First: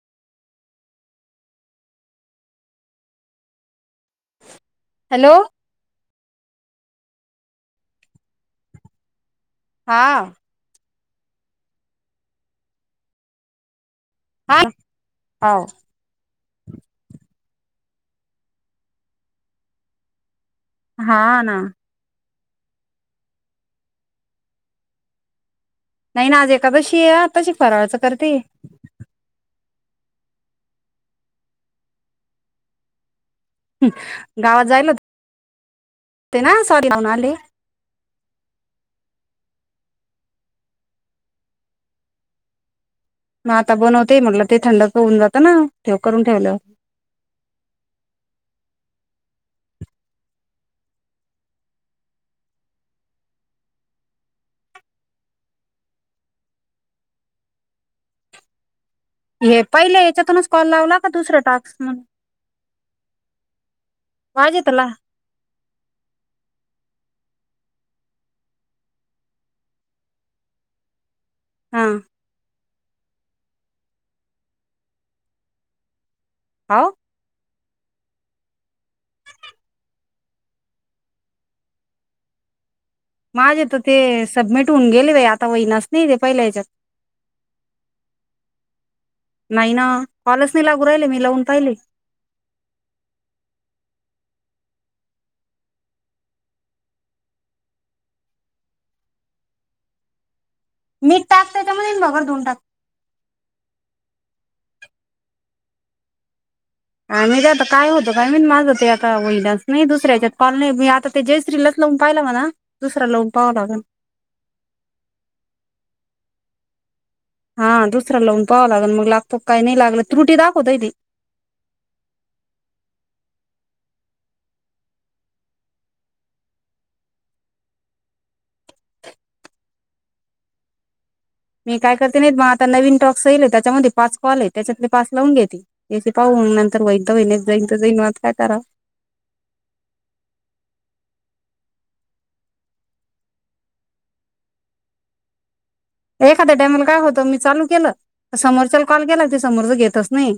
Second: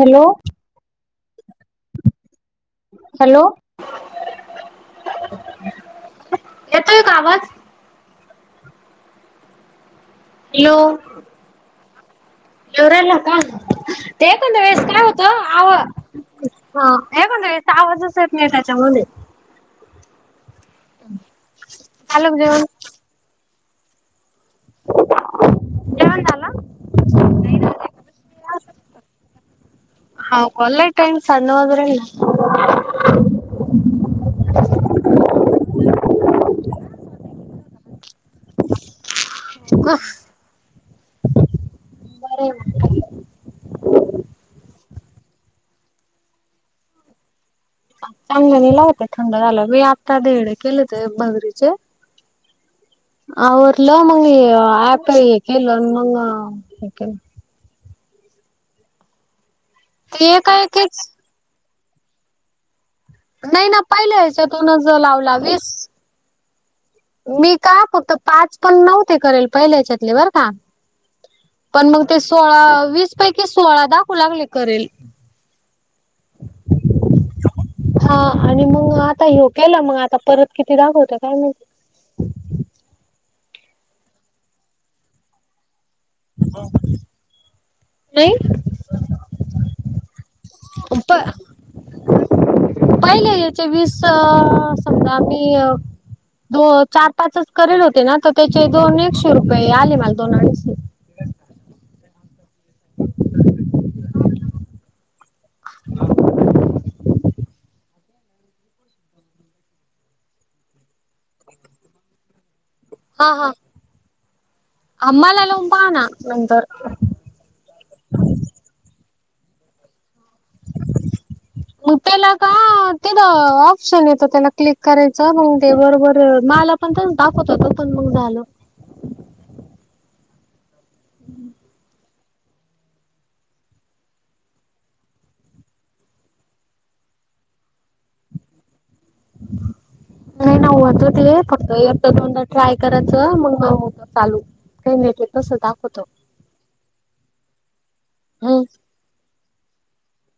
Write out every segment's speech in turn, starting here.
Hello hello hello येतोय का आवाज हां ह येऊ राहिला का ते कोण हा वेळेस काय हो होतं कोण वेळे आवाजच येत नाही त्याच्यामध्ये हा ना [unintelligible] जेवण नाही ना आज झालं? एकादशी तशी फराळच करते हा कोले टईम सण हद्र ना गावात जाय ना ते ना सॉडी लाऊनले बर मग आता बनवते म्हटलं ते थंड होऊन जात ना ठेव करून ठेवलं चांगलं नाही ला होत थंड झालं मी आता देडे केलं ते बगरीचे आवरल मंग आपल हे केलं मंग हे केलं हे पहिले ते याच्यातूनच एका कॉल लावला एकेच का दुसर्या टास्क म्हणून नाही ना पहिलं यायच्या वाज तोन येतला ज लावला वस मी का फक्त पाच पण नव्हते करेल पहिल्या हच्यातले बर का हा पण मग ते सोळा वीस पैकी सोळा दाखवू लागले करेल आा हा आणि मग आता हे केला मग आता परत किती दाखवत काय नाही ह माझे तर ते सबमिट होऊन गेले आता वहिनस नाही ते पहिल्या हच्यात नाही नाही ना कॉलच नाही लागू राहिले प मी लावून पाहिले पहिले याच्या वीस समजा आम्ही दो चार पाच करेल होते ना तर त्याचे दोन एकशे रुपये आले मला दोन अडीच मी टाकते त्याच्यामध्ये ये बघर दोन टाक ह हो आ मी ते आता काय होतो काय मी माझं ते आता वहिलाच नाही दुसऱ्याच्यात पा नाही मी आता ते जयश्री लच लो पाहिला म्हणा दुसरा लोन पाव लागण अमलाला उ पा ना नंतर हा दुसरा लावून पावं लागेल मग लागतो काही नाही लागल उप्याला का ते ऑप्शन येत त्याला क्लिक करायच मग ते बरोबर माला पण दाखवत होता पण मग झालं [inaudible] मी काय करते नाहीत मग आता नवीन टॉक्सईल त्याच्यामध्ये पाच कॉल आहे त्याच्यातले पाच लावून घेते पाहून नंतर वैध वहिने जाईन जैन वात काय करा हम् नाही नावत हो फक्त एकट दोनदा ट्राय करायचं मग न होतं चालू काही नाहीट तसद्धा एखाद्या टायमला काय होतं मी चालू केलं हम् समोरच्या कॉल केला ते समोरच घेतच नाही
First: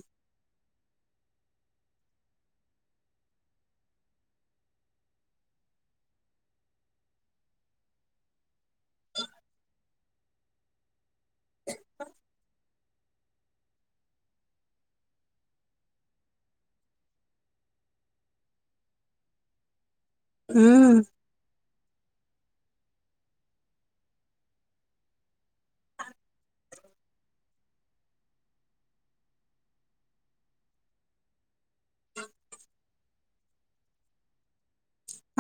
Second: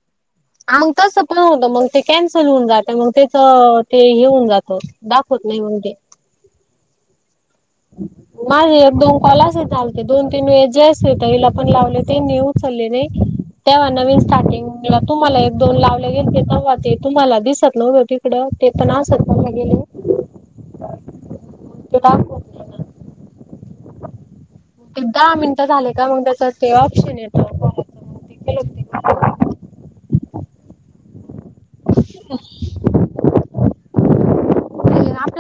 मग तस पण होत मग ते कॅन्सल होऊन जातं मग त्याच ते हे होऊन जात दाखवत नाही उे माझे एक दोन कॉलास चालते दोन तीन वे जस य हला पण लावले ते न हल्ने तेव्हा नवीन स्टार्टिंग तुम्हाला एक दोन लावले गेले ते तेव्हा ते तुम्हाला दिसत नव्हतं तिकडं ते पण आसात भा गेले हम्म किताब ते दहा मिनिटं झाले का मग त्याच ते ऑप्शन येत केला होत [unintelligible]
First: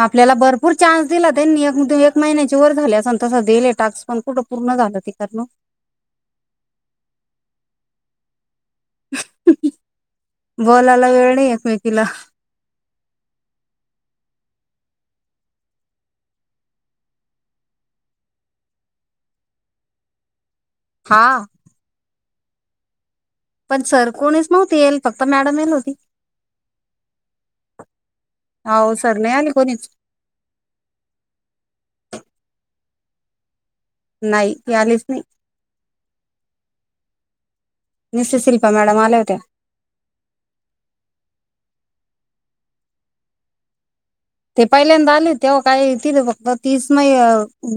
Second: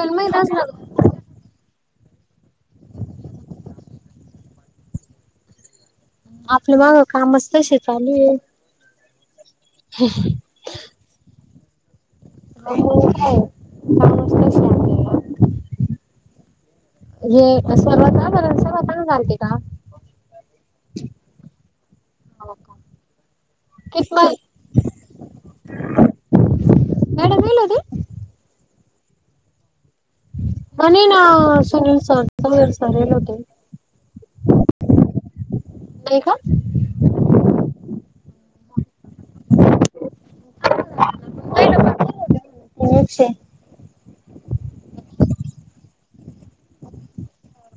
आपल्याला माहित असणार भरपूर चा्स दिला त्यांनी एक महिन्याची वर झाली अस तसं दिले टास्क पण कुठं पूर्ण झालं त करण आपलं माग कामच तशी चालू आहे बोलायला वेळ नाही एकमेकीला हो काय पा हे सर्वत ब सर्वतां घचालते का हा न का पण सर कोणीच नव्हती येल फक्त मॅडम येल होती मॅडम येल होती हो सर नाही आली कोणीच आणि ना सुनील सर सर सर हेल होते नाही यालीच नाही नाही का निस् शिल्पा मॅडम आले होते्या वे ते पहिल्यांदा आले तेव्हा काही तिथे फक्त तीस महि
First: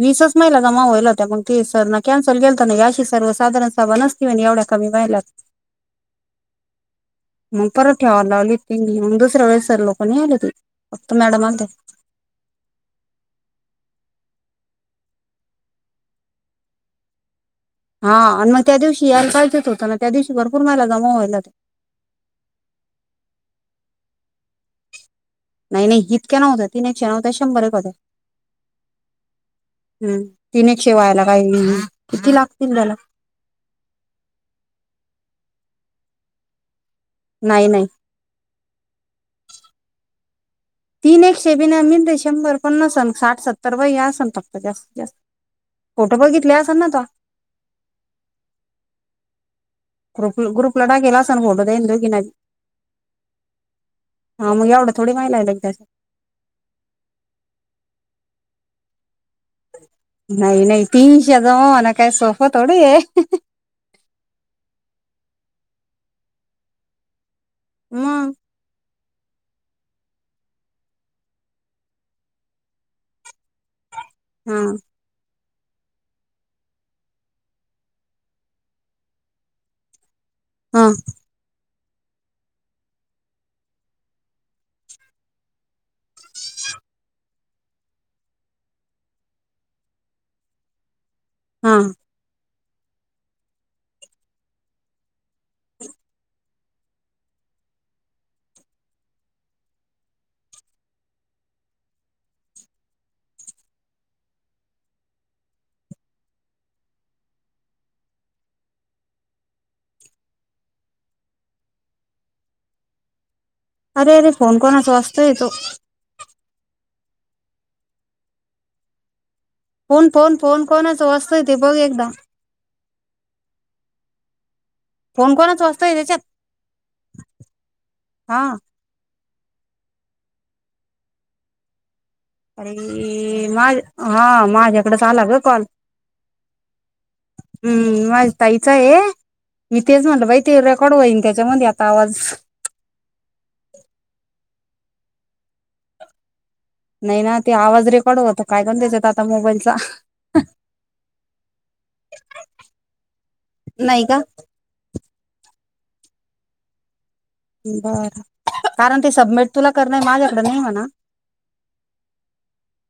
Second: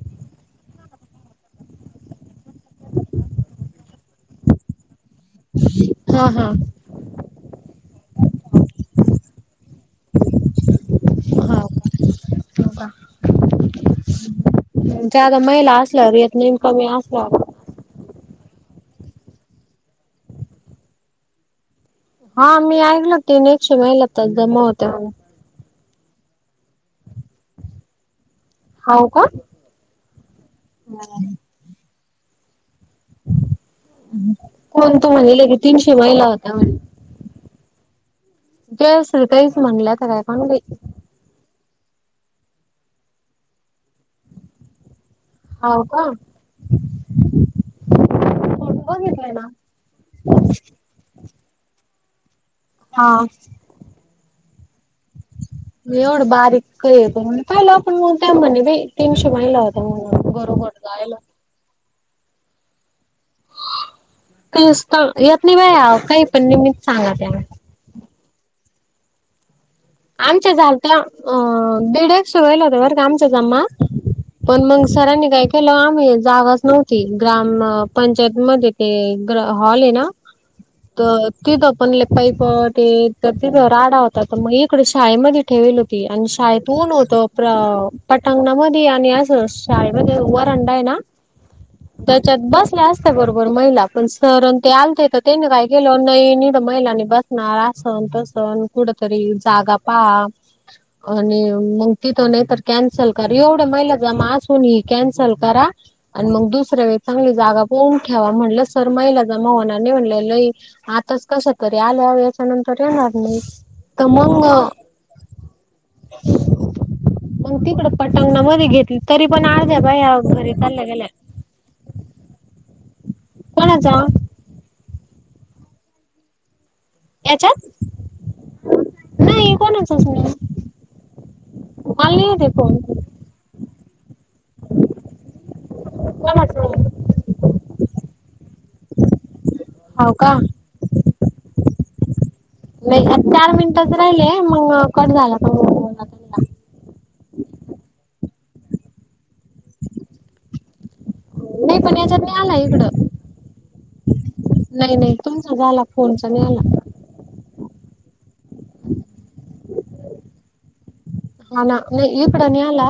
वीसच महिला जमा व्हाल होत पण सर ना कॅन्सल गेलत ना अशी सर्व साधारण सावण असती एवढ्या कमी महिला हा हा मग परत ठेवाला लावली ती मग दुसऱ्या वेळेस लोकणी आले त फक्त मॅडम आ बा जादा महिला असल्या रेत नेम कमी असल्यावर हा आणि मग त्या दिवशी कायचेत होतं ना त्या दिवशी भरपूर महिला जमावा्हायला ते हा मी ऐकलोती एकशे महिला तर जमा होत्या म्ह नाही नाही इतक्या नव्हत्या तीन एकशे नव्हत्या शंभर एक का होत्या हो का हम तीन एकशे वयला काही किती लागतील त्याला कोण तू म्हणल की तीनशे महिला होत्या म्ह नाही नाही जवस कैस म्हणले त काय कली तीन एकशे बिना मिते शंभर पन्नास साठ सत्तर व असन फक्त जास्तीत जास्त हाव का? फोटो बघितले अस नाता फोटो बघितले ना. ग्रुप ग्रुप लढाकेला असण कोडो ह दु घी नाहीदी हा हा मग एवढं थोडी माहि लागल त्याच एवढं बारीक आहे पण म्हण पाहिलं आपण त्या म्ह नाही नाही तीनशे जाऊ ना काय सोफ थोडी आहे त यात नाही बाया काही पण न ममी सांगा त्या म आमच्या झा त्या अ दीड शे महिला होत बरं का आमच्याचा जमा हा पण मग सरांनी गाय ल आम्ही जागाच नव्हती ग्राम पंचायत मध्ये ते ग हॉल आहे ना हा तर तिथं पणले पाईपट तर तिथ राडा होता तर मग इकडे शाळेमध्ये ठेवेल होती आणि शाळेत ऊन होत पटांगणामध्ये आणि असं शाळेमध्ये उ व अंडा आहे ना हा त्याच्यात बस असते बरोबर महिला पण सरण ते आलते तर त्यांनी काय केलं नाही तर महिलांनी बसणार सण तसण कुठ तरी जागा पहा. आणि मग तिथं नाही तरर कॅन्सल क एवढ्या महिला जमा असून ह कॅन्सल करा. आणि मग दुसऱ्या वेळी चांगली जागा पोून ठेवा म्हणलं सरमाईला जा मवनाने म्हणले लय आताच कस तरी आल्या याच्यानंतर येणार नाही. तर अरे अरे फोन कोण तो वाजतो य तो. पग तिकडं पटंगणा मध्ये घेतली तरी पण द्या फोन बाया फोन बर फोन तल कोणाच गेला वाजतोय ते बघ एकदा कोणाचा कोण कोणच वाचतोय त्याच्यात याच्यात हा नाही कोणच अस अरे माझ हा माझ्याकडे ला ग कॉल कोणाच नाही हम्म माझ ताईच आहे मी तेच हो म्हटलं का बाई ते रेकॉर्ड होईन त्याच्यामध्ये आता आवाज नाही आ चार मिनिटच राहिलेय मग कड झाला मग तला नाही ना ते आवाज रेकॉर्ड होतो काय करण द्यायचत आता मोबाईलचा नाही पण याच्या नाही आला इकडं नाही का नाही नाही तुमचा झाला फोनचा नाही आला बर कारण ते सबमिट तुला करणार माझ्याकड नाही म्हणा हा ना नाही इकडं नाही आला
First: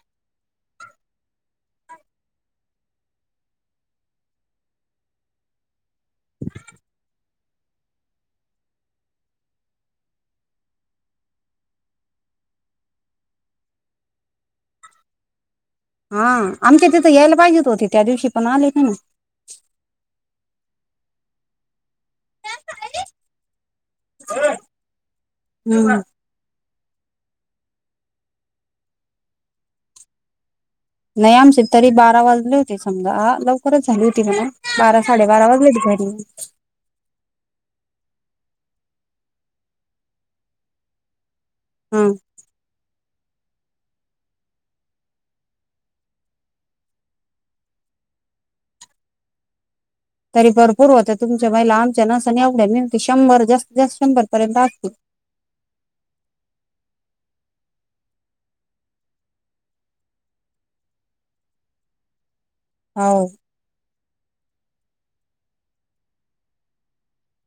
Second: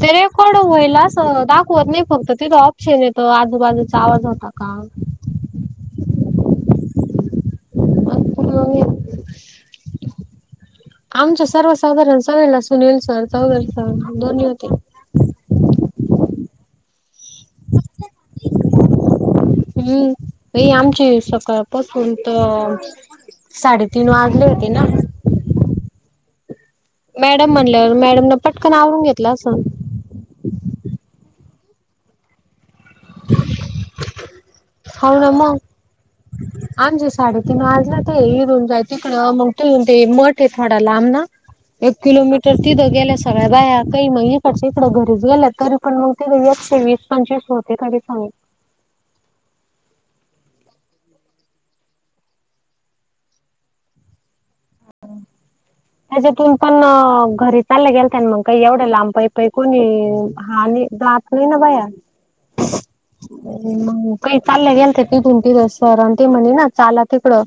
ते रेकॉर्ड होईलस दाखवत नाही फक्त तिथं ऑप्शन येतो आजूबाजूचा आवाज होता का ह [unintelligible] अ [unintelligible] आमच सर्वसाधारण सगळेला सुनील सर चौगर सर दोन्ही होते हा आमच्या तिथे यायला पाहिज होते त्या दिवशी पण आले ना ना आमचे सकाळपासून तरसाडेतीन वाजले होते ना ना हम् मॅडम म्हणल्यावर मॅडम न पटकन आवरून घेतलं असं. नाही आमचे तरी बारा वाजले होते समजा लवकरच झाली होती मणा हो ना मग आमची साडी त म आज ना ते हरन तड मग ते मठ आहे थोडा लांब ना एक हा किलोमीटर तिथं गेल्या सगळ्या बाया काही मग इकडच्या इकड घरीच गेलं तरी पण मग ते एकशे वीस पंचवीस होते तरी सांग [unintelligible] तरी भरपूर होत तुमच्या महिला आमच्या नसने एवड्या मिती शंभर जास्त जास्त शंभर पर्यंत असतील हा त्याच्यातून पण घरी चाललं गेल मग काही एवढे लांबाई प कोणी ह दात नाही ना बाया हो म का चाललं गेल ते पिथूनतीिथ सर आणि ते म्हणे ना चाला तिकडं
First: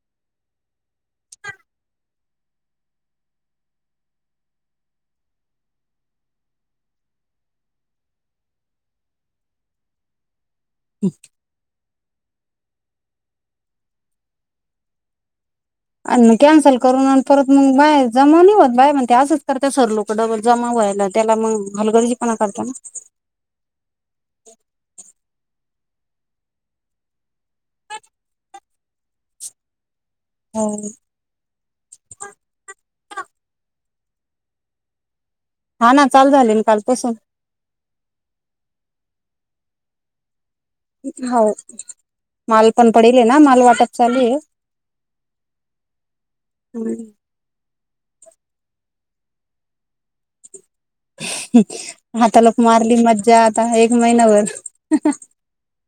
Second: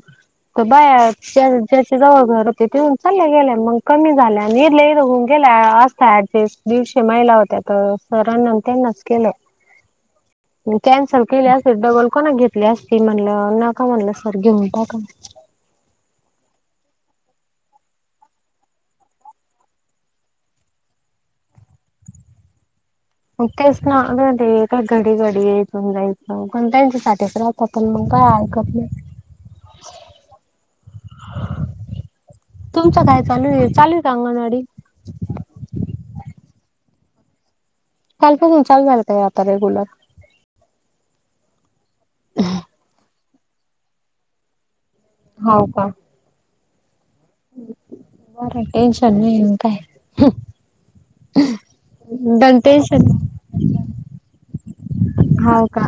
त बाया ज्याच्या जव घर चालल्या गेल्या मग कमी झाल्या निरले गेल्या अस दिवशे महिला त्याता सरांना त्यांनाच केलं कॅन्सल केली असे डबल कोणा घेत आपली असती म्हणल नका म्हणलं सर घेऊन टाका आणि मग कॅन्सल करून आणि परत मग बाय जमावून होत बाय म्हण ते असच तर त्या सर लोक डबल जमाव त्याला मग हलगर्जीपणा करता ना मग तेच पण जायचं पण जायचं साच राहत पण मग काय ऐकत नाही ना तुमचं काय चालू आहे चालू कंगनडी हा ना चालू झाले ना कालपसून चापून चाल मला का आता रेगलर हो माल पण पडल ना माल वाटत चालू आहे हो का हम् बरं टेन्शन नाही ये काय आता दन लोक मारली टेन्शन मज्जा आता एक महिना्याभर हो का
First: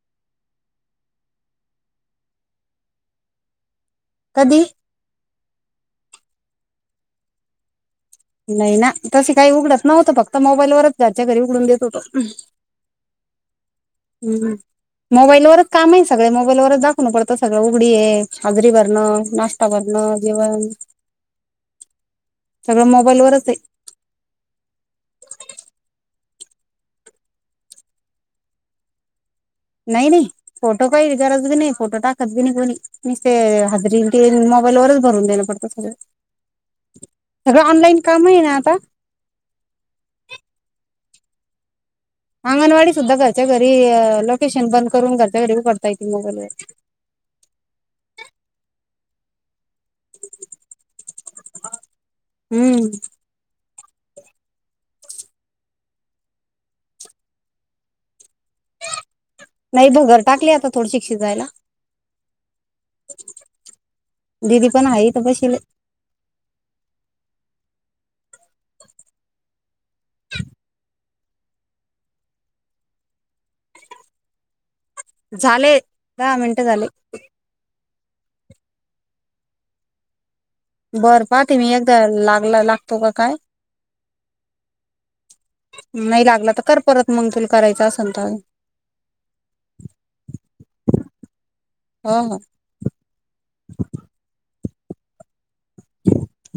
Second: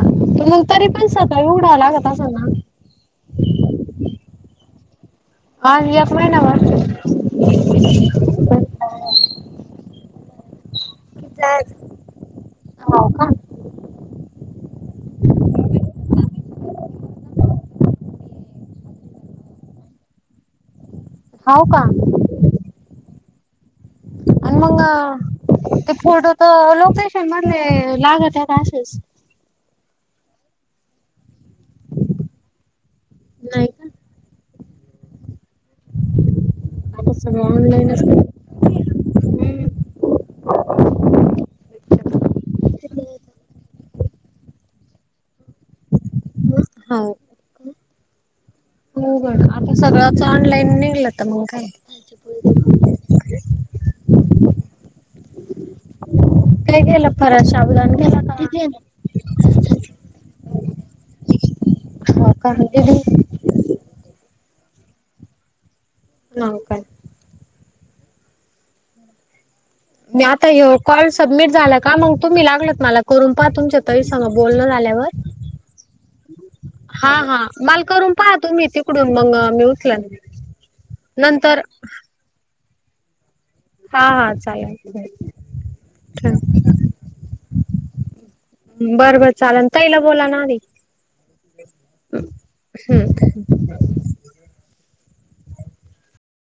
तरी पण सतळी उघडा लागता सना ह हा जकम ना म नाही ना तशी काही उघडत नव्हतं फक्त मोबाईलवरच त्याच्या घरी उघडून देत होत हाव का हम्म मोबाईलवरच काम आहे सगळे मोबाईलवरच दाखवणू पडतं सगळं उघडी आहे हजरी भरणं नाश्ता बरण ण जेवन होव का तलोरते अन् मंग ते फोटो तर लोकेशन मधले लागत आहेता असेच नाही नाही फोटो का करजी नाही फटो टाकत कोणी नाही का हजरी मोबाईल वरच भरून देणं पडत सगळ सगळं ऑनलाईन काम आहे ना आता ह अंगणवाडी सुद्धा घरच्या घरी लोकेशन बंद करून घरच्या घरी उघडता येते मोबाल व हो होग आता सगळंच ऑनलाईन निघलं तर मग काय हम्म काय गेलं फरा श अवधान गेला का नाही ब घर टाकली आता थोडीशी शिजायला हो का हते त दिदी पण आहे त पशीिले न का म आतायव कॉल सबमिट झा का मग तुम्ही लाग मला करून प तुमच्या त ब झाले दहा मिनिटं झाले हलून पाह ती डून मग मी उठला बरं पाहते मी एकदा लागला लागतो का काय हा हा चालेल नाही लागला तर कर परत मग तुला करायचं असेल तर बरं बर चाले तईला बोला नाी हो हो हम्